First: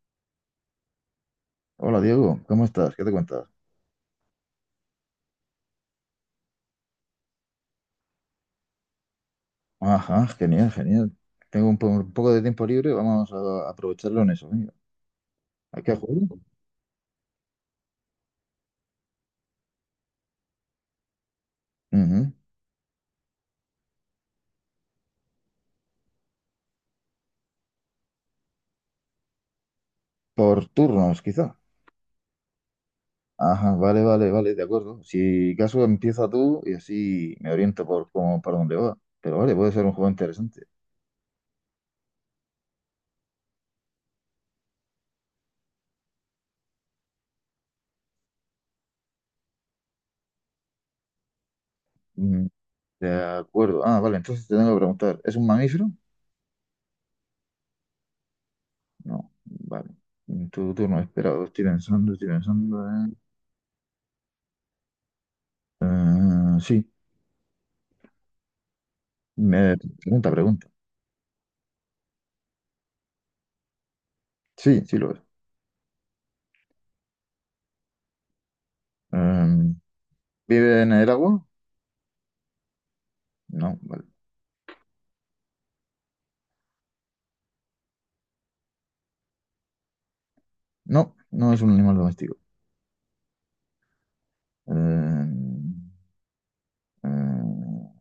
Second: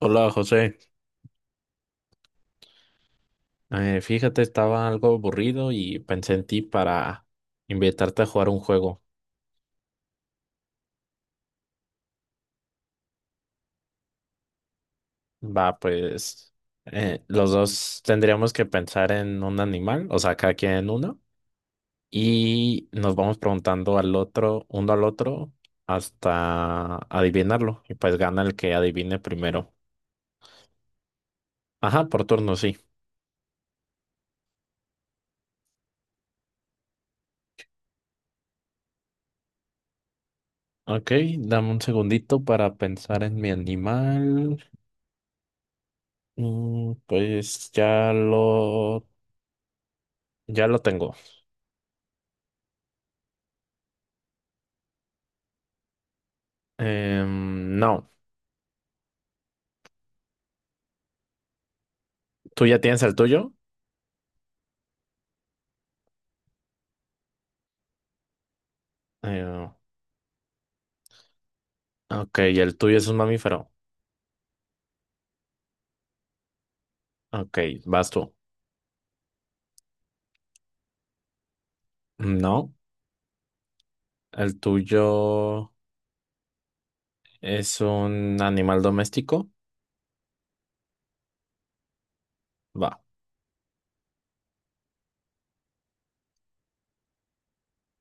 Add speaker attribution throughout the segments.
Speaker 1: Hola José.
Speaker 2: Hola Diego, ¿cómo estás? ¿Qué te cuentas?
Speaker 1: Fíjate, estaba algo aburrido y pensé en ti para invitarte a jugar un juego.
Speaker 2: Ajá, genial, genial. Tengo un poco de tiempo libre, vamos a aprovecharlo en eso. Venga.
Speaker 1: Va,
Speaker 2: ¿Hay que jugar?
Speaker 1: pues los dos tendríamos que pensar en un animal, o sea, cada quien uno,
Speaker 2: Ujú.
Speaker 1: y nos vamos preguntando al otro, uno al otro, hasta adivinarlo, y pues gana el que adivine primero.
Speaker 2: Por turnos, quizá.
Speaker 1: Ajá, por turno, sí.
Speaker 2: Ajá, vale, vale, vale, de acuerdo. Si caso empieza tú y así me oriento por cómo, para dónde va. Pero vale, puede ser un juego interesante.
Speaker 1: Ok, dame un segundito para pensar en mi animal. Pues ya lo tengo.
Speaker 2: Mm, De acuerdo. Ah, vale, entonces te tengo que preguntar, ¿es un mamífero?
Speaker 1: No,
Speaker 2: No, vale. Tu turno, espera, estoy pensando, estoy
Speaker 1: tú ya
Speaker 2: pensando.
Speaker 1: tienes
Speaker 2: eh.
Speaker 1: el tuyo.
Speaker 2: Sí,
Speaker 1: Eh,
Speaker 2: me pregunta.
Speaker 1: ok, el tuyo es un mamífero.
Speaker 2: Sí, sí lo es.
Speaker 1: Ok, vas tú.
Speaker 2: Em, ¿Vive en el agua?
Speaker 1: No,
Speaker 2: No, vale.
Speaker 1: el tuyo es un animal doméstico.
Speaker 2: No, no es un animal doméstico.
Speaker 1: Va,
Speaker 2: Em, em,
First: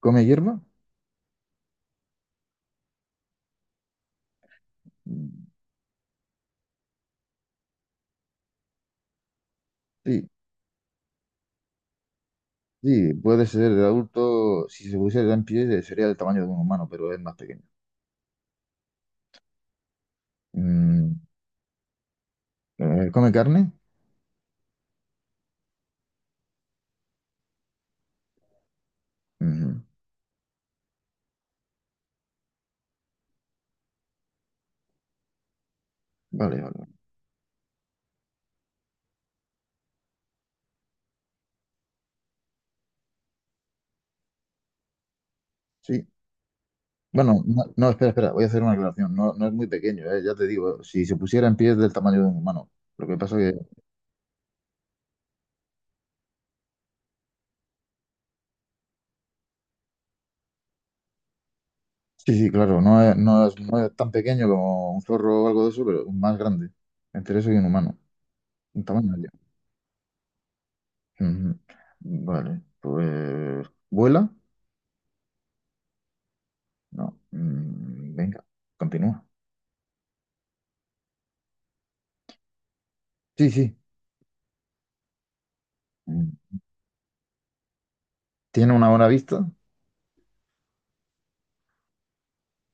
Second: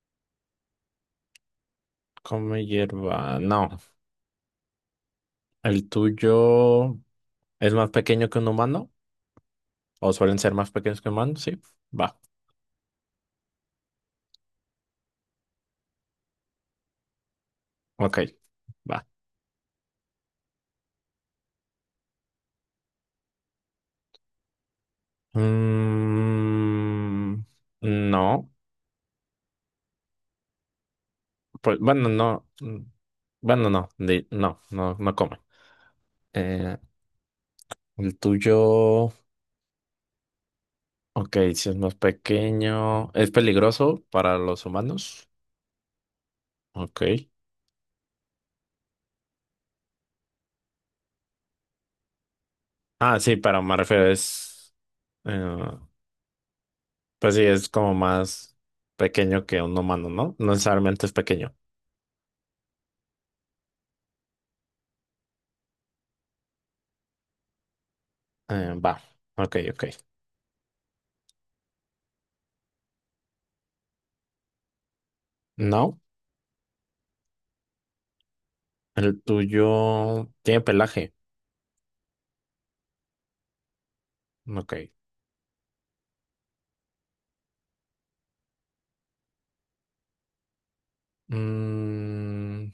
Speaker 2: ¿Come hierba?
Speaker 1: come hierba. No,
Speaker 2: Mm.
Speaker 1: el tuyo es más pequeño que un humano. O
Speaker 2: Sí,
Speaker 1: suelen ser más pequeños que humanos, sí. Va,
Speaker 2: sí, puede ser de adulto. Si se pusiera en pie, sería del tamaño de un humano, pero es más pequeño.
Speaker 1: ok, va.
Speaker 2: Mm, ¿Come carne?
Speaker 1: Mm, no,
Speaker 2: Ujú.
Speaker 1: pues bueno, no. Bueno, no, no, no, no come.
Speaker 2: Vale, vale,
Speaker 1: Eh,
Speaker 2: vale.
Speaker 1: El tuyo, ok, si es más pequeño, ¿es peligroso para los humanos?
Speaker 2: Sí.
Speaker 1: Ok.
Speaker 2: Bueno, no, no, espera, espera, voy a hacer una aclaración. No, no es muy pequeño, ya te digo, si se pusiera en pie es del tamaño de un humano. Lo que
Speaker 1: Ah, sí,
Speaker 2: pasa,
Speaker 1: pero me refiero, eh, pues sí, es como más pequeño que un humano, ¿no? No necesariamente es pequeño.
Speaker 2: sí, sí, claro, no es tan pequeño como un zorro o algo de eso, pero más grande, entre eso y un humano, un
Speaker 1: Va,
Speaker 2: tamaño medio.
Speaker 1: ok, ok.
Speaker 2: Ujú. Vale, pues ¿vuela?
Speaker 1: No,
Speaker 2: No. Mm, venga,
Speaker 1: el
Speaker 2: continúa.
Speaker 1: tuyo tiene pelaje,
Speaker 2: Sí, sí.
Speaker 1: ok.
Speaker 2: Mm. ¿Tiene una buena vista?
Speaker 1: Mm,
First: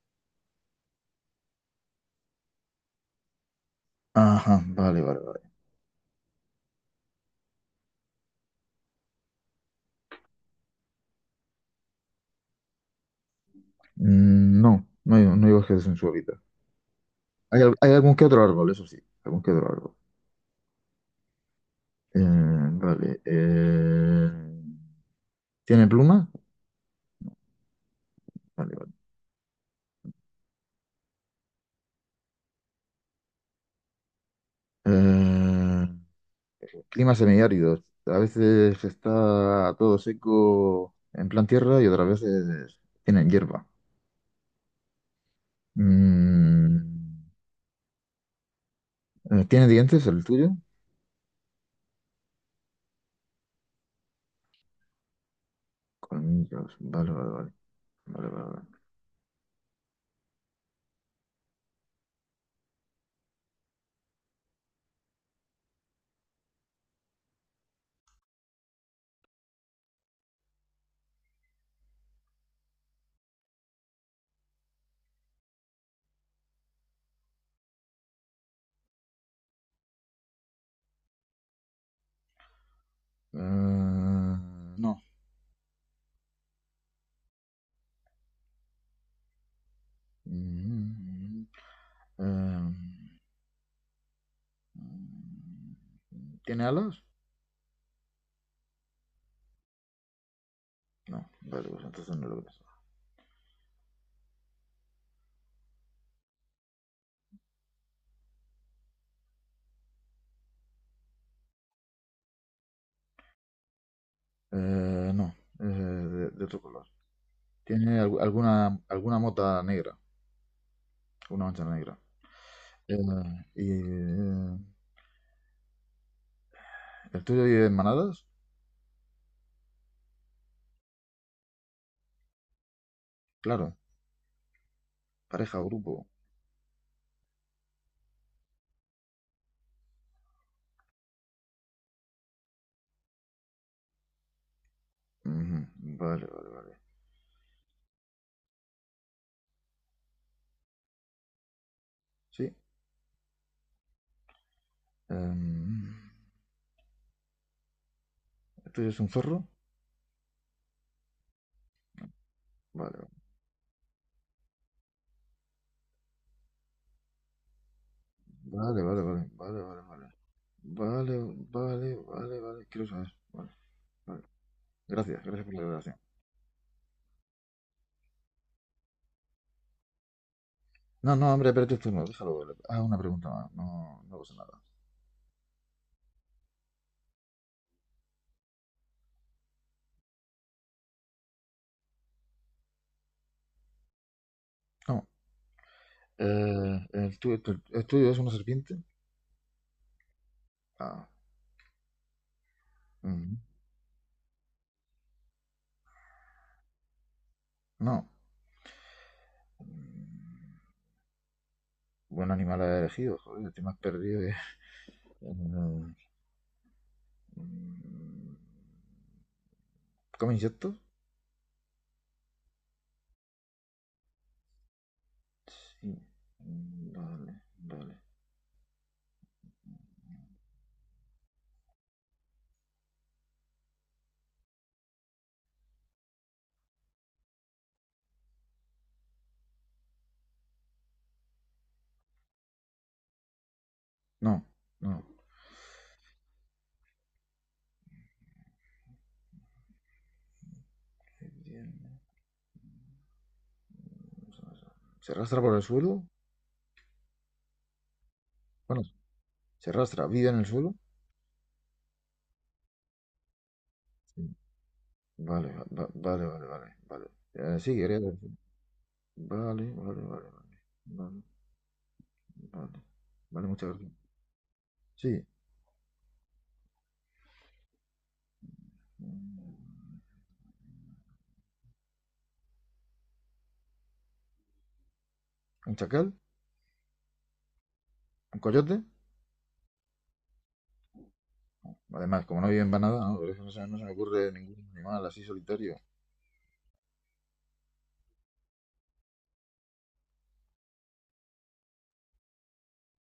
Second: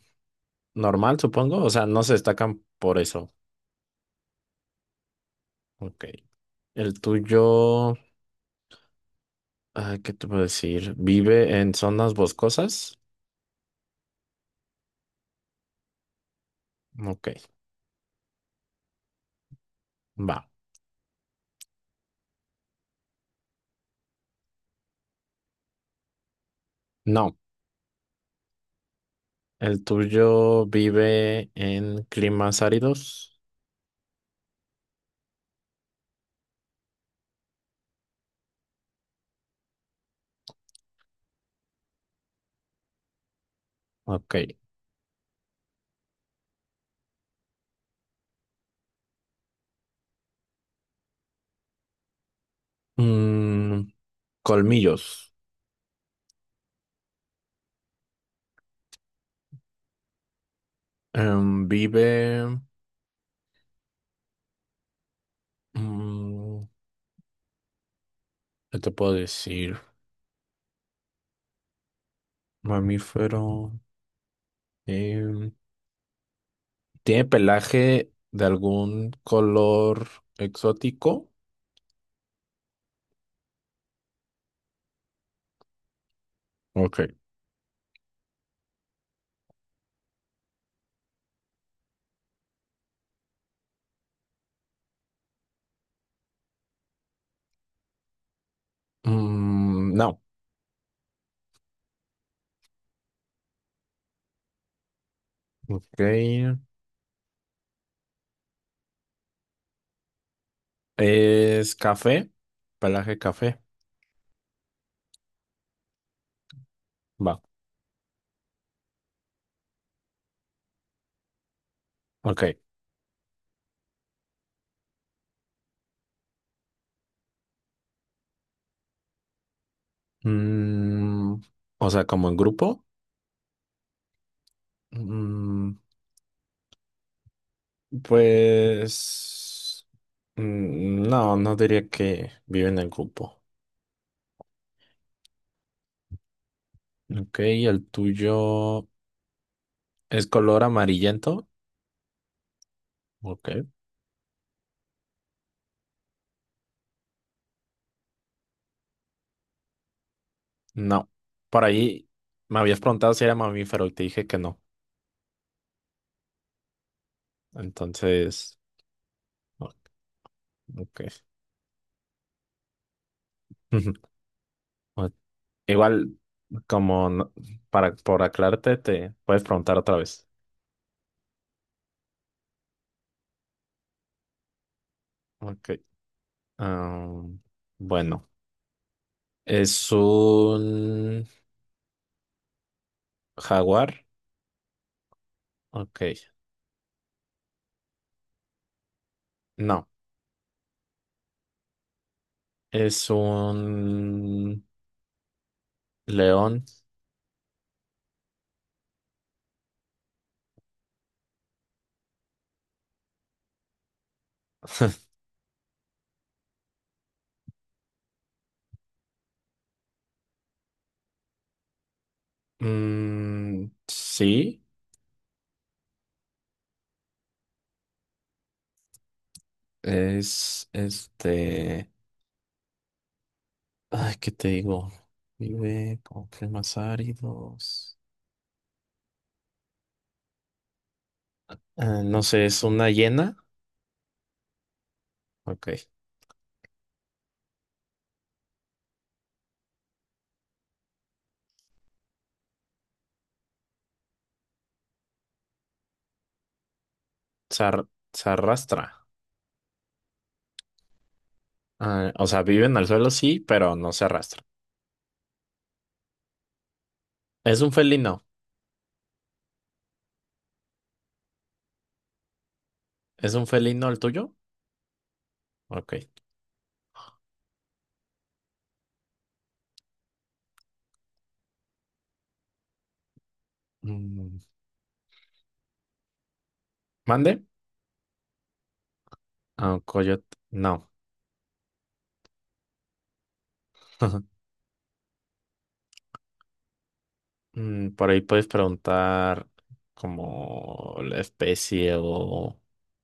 Speaker 1: normal, supongo, o sea, no se destacan por eso,
Speaker 2: Ajá, vale, vale, vale.
Speaker 1: ok. El tuyo, ah, ¿qué te puedo decir? ¿Vive en zonas boscosas?
Speaker 2: Mm, no, no hay bosques en su hábitat.
Speaker 1: Ok,
Speaker 2: Hay algún que otro árbol, eso sí, algún que otro árbol.
Speaker 1: va.
Speaker 2: Eh, vale. eh, ¿Tiene plumas?
Speaker 1: No,
Speaker 2: Vale, vale.
Speaker 1: el tuyo vive en climas áridos.
Speaker 2: Eh, clima semiárido. A veces está todo seco en plan tierra y otras veces tienen hierba.
Speaker 1: Ok.
Speaker 2: Mm, ¿Tiene dientes el tuyo?
Speaker 1: Mm, colmillos.
Speaker 2: Colmillos. Vale, vale, vale. Vale, vale, vale.
Speaker 1: Em, vive. mm, ¿Qué te puedo decir? Mamífero. em, ¿Tiene pelaje de algún color exótico?
Speaker 2: No.
Speaker 1: Ok.
Speaker 2: Mm, eh, ¿Tiene alas?
Speaker 1: Mm, no.
Speaker 2: No. Vale, pues entonces no lo ves.
Speaker 1: Ok. ¿Es café? Pelaje café.
Speaker 2: No. De otro color.
Speaker 1: Va.
Speaker 2: ¿Alguna, alguna mota negra? Una mancha negra.
Speaker 1: Ok.
Speaker 2: Eh, y, eh, ¿El tuyo vive en manadas?
Speaker 1: Mm, o sea, como en grupo.
Speaker 2: Claro. Pareja,
Speaker 1: Mm,
Speaker 2: grupo.
Speaker 1: pues no, no diría que vive en el grupo.
Speaker 2: Ujú. Vale, vale, vale.
Speaker 1: Ok, el tuyo es color amarillento.
Speaker 2: Sí.
Speaker 1: Ok,
Speaker 2: Em, ¿El tuyo es un zorro?
Speaker 1: no. Por ahí me habías
Speaker 2: Vale,
Speaker 1: preguntado si era mamífero y te dije que no. Entonces,
Speaker 2: vale, vale, vale, vale,
Speaker 1: o-
Speaker 2: vale, vale. Vale,
Speaker 1: ok.
Speaker 2: vale, vale, vale. Quiero saber. Vale, vale.
Speaker 1: O-
Speaker 2: Gracias, gracias por la relación.
Speaker 1: Igual, como no- para por aclararte, te puedes preguntar otra vez.
Speaker 2: No, no, hombre, espérate tú, no, déjalo. Ah, una pregunta más. No, no pasa nada.
Speaker 1: Ok, ah, bueno. Es un jaguar.
Speaker 2: No.
Speaker 1: Ok.
Speaker 2: ¿El tuyo es una serpiente?
Speaker 1: No.
Speaker 2: Ah,
Speaker 1: Es
Speaker 2: ujú.
Speaker 1: un león.
Speaker 2: No. Mm, buen animal has elegido, joder, te me has perdido. Eh, mm, ¿come insectos?
Speaker 1: Mm, sí.
Speaker 2: Sí. Vale, vale.
Speaker 1: Es este. Ay, ¿qué te digo? Vive con climas áridos. Ah, no sé, es una hiena.
Speaker 2: No, no.
Speaker 1: Ok.
Speaker 2: ¿Se arrastra por el suelo?
Speaker 1: Se, ar- se
Speaker 2: Bueno,
Speaker 1: arrastra.
Speaker 2: se arrastra. ¿Vive en el suelo?
Speaker 1: Ah, o sea, vive en el suelo, sí, pero no se
Speaker 2: Sí.
Speaker 1: arrastra.
Speaker 2: Vale, va- vale, vale, vale, vale.
Speaker 1: Es un
Speaker 2: Sí, quería
Speaker 1: felino.
Speaker 2: decir vale, vale, vale, vale. Vale, vale.
Speaker 1: ¿Es un
Speaker 2: Vale, muchas
Speaker 1: felino
Speaker 2: gracias.
Speaker 1: el tuyo?
Speaker 2: Sí.
Speaker 1: Ok.
Speaker 2: Mm,
Speaker 1: Mm,
Speaker 2: ¿un chacal?
Speaker 1: ¿Mande?
Speaker 2: ¿Un coyote?
Speaker 1: Ah, un coyote. No.
Speaker 2: Además, como no viven para nada, no, por eso no se me ocurre ningún animal así solitario.
Speaker 1: Mm, por ahí puedes preguntar como la especie o...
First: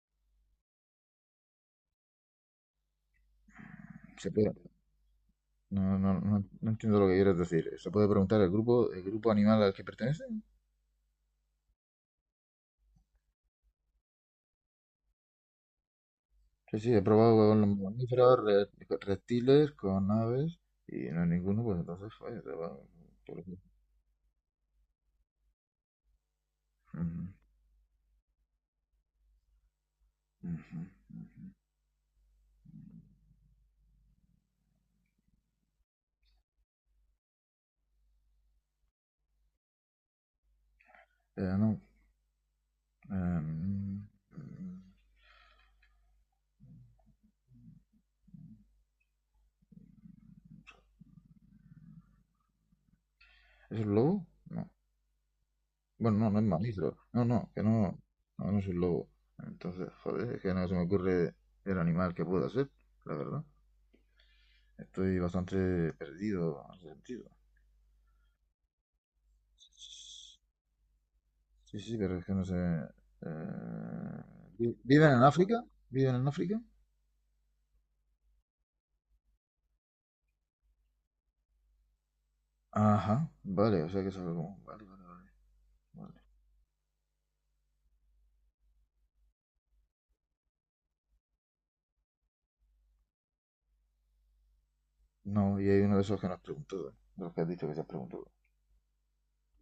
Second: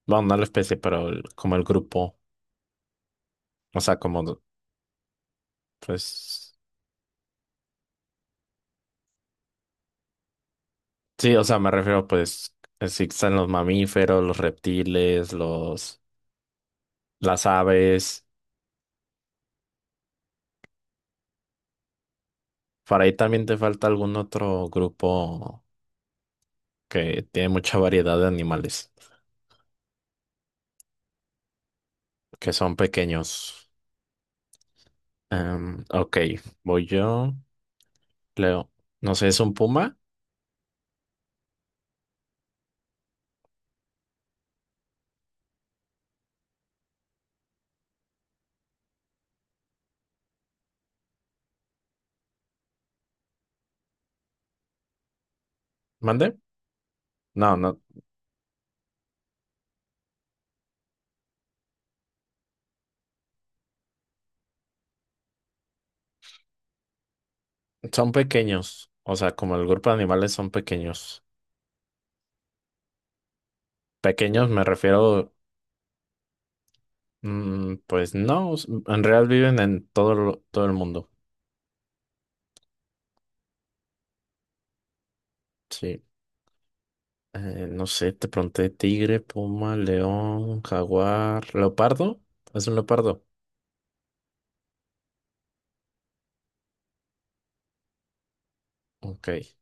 Speaker 1: Bueno, no la especie, pero como el grupo. O sea, como
Speaker 2: Se puede No, no, no,
Speaker 1: pues...
Speaker 2: no entiendo lo que quieres decir. ¿Se puede preguntar el grupo animal al que pertenecen?
Speaker 1: Sí, o sea, me refiero pues si están los mamíferos, los reptiles, los...
Speaker 2: Sí, sí, he probado
Speaker 1: las
Speaker 2: con los
Speaker 1: aves.
Speaker 2: mamíferos, con reptiles, con aves y no hay ninguno, pues entonces falla.
Speaker 1: Por ahí
Speaker 2: Por
Speaker 1: también
Speaker 2: eso.
Speaker 1: te falta algún otro grupo que
Speaker 2: Ujú,
Speaker 1: tiene mucha variedad de animales,
Speaker 2: ujú.
Speaker 1: que son pequeños. Ok, voy yo. Leo. No sé, ¿es un puma?
Speaker 2: No. em, mm, ¿es un lobo? No. Bueno, no,
Speaker 1: ¿Mande?
Speaker 2: no es mamífero. No, no,
Speaker 1: No,
Speaker 2: que
Speaker 1: no.
Speaker 2: no. No, no es un lobo. Entonces, joder, es que no se me ocurre el animal que pueda ser, la verdad. Estoy bastante perdido en ese sentido.
Speaker 1: Son pequeños, o sea, como el grupo de animales son pequeños.
Speaker 2: Sí, sí, pero es que no sé. eh,
Speaker 1: Pequeños me
Speaker 2: ¿Viven en
Speaker 1: refiero,
Speaker 2: África? ¿Viven en África?
Speaker 1: mm, pues no, en realidad viven en todo, todo el mundo.
Speaker 2: Ajá, vale, o sea que es algo como vale, vale, vale,
Speaker 1: Sí.
Speaker 2: vale.
Speaker 1: No sé, te pregunté tigre, puma, león, jaguar, leopardo. ¿Es un leopardo?
Speaker 2: No, y hay uno de esos que nos preguntó, de los que has dicho que se has preguntado.
Speaker 1: Ok.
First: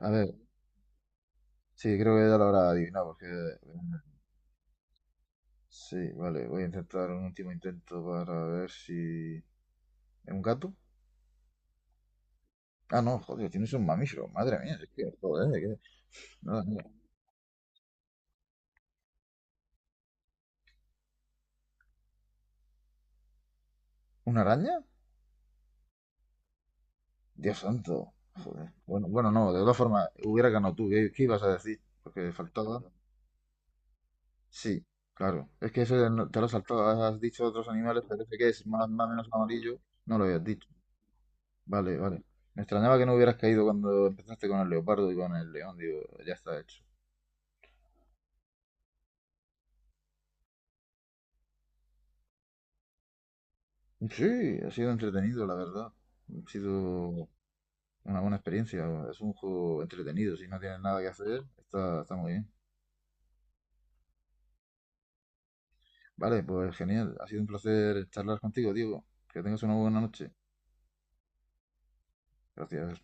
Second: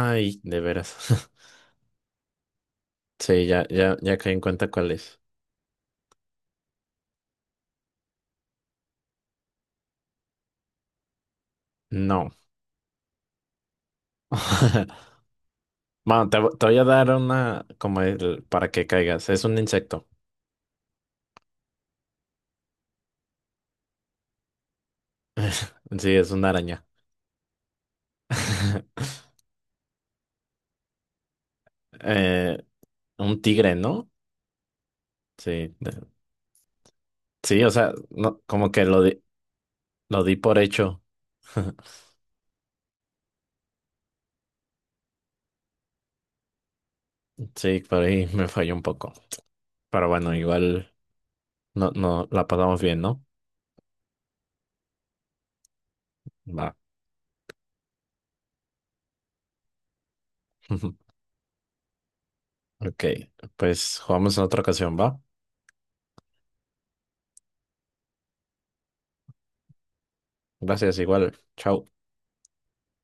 Speaker 2: A ver,
Speaker 1: de veras.
Speaker 2: sí, creo que ya lo habrá adivinado, porque
Speaker 1: Sí, ya caí en cuenta cuál es.
Speaker 2: sí, vale, voy a intentar un último intento para ver si ¿es un gato?
Speaker 1: No.
Speaker 2: Ah, no, joder, tienes un mamífero, madre mía, es que, joder,
Speaker 1: Bueno,
Speaker 2: nada,
Speaker 1: te voy a
Speaker 2: nada.
Speaker 1: dar una para que caigas. Es un insecto.
Speaker 2: ¿Una araña?
Speaker 1: Sí, es una araña.
Speaker 2: Dios santo, joder. Bueno, bueno, no, de todas formas, hubiera ganado tú, ¿qué ibas a decir? Porque
Speaker 1: Eh,
Speaker 2: faltaba
Speaker 1: Un tigre, ¿no?
Speaker 2: sí, claro. Es
Speaker 1: Sí,
Speaker 2: que eso no- te lo has saltado, has dicho
Speaker 1: sí,
Speaker 2: otros
Speaker 1: o sea,
Speaker 2: animales, pero ese
Speaker 1: no,
Speaker 2: que es
Speaker 1: como que
Speaker 2: más,
Speaker 1: lo
Speaker 2: más o
Speaker 1: di,
Speaker 2: menos amarillo, no
Speaker 1: lo
Speaker 2: lo
Speaker 1: di
Speaker 2: habías
Speaker 1: por
Speaker 2: dicho.
Speaker 1: hecho.
Speaker 2: Vale, vale. Me extrañaba que no hubieras caído cuando empezaste con el leopardo y con el león, digo, ya está hecho.
Speaker 1: Sí, por ahí me falló un poco. Pero bueno, igual no, no la pasamos bien, ¿no?
Speaker 2: Sí, ha sido entretenido, la verdad. Ha
Speaker 1: Va.
Speaker 2: sido una buena experiencia. Es un juego entretenido. Si no tienes nada que hacer, está, está muy bien.
Speaker 1: Ok, pues jugamos en otra ocasión, ¿va?
Speaker 2: Vale, pues genial. Ha sido un placer charlar contigo, Diego. Que tengas una buena noche.
Speaker 1: Gracias, igual. Chao.
Speaker 2: Gracias.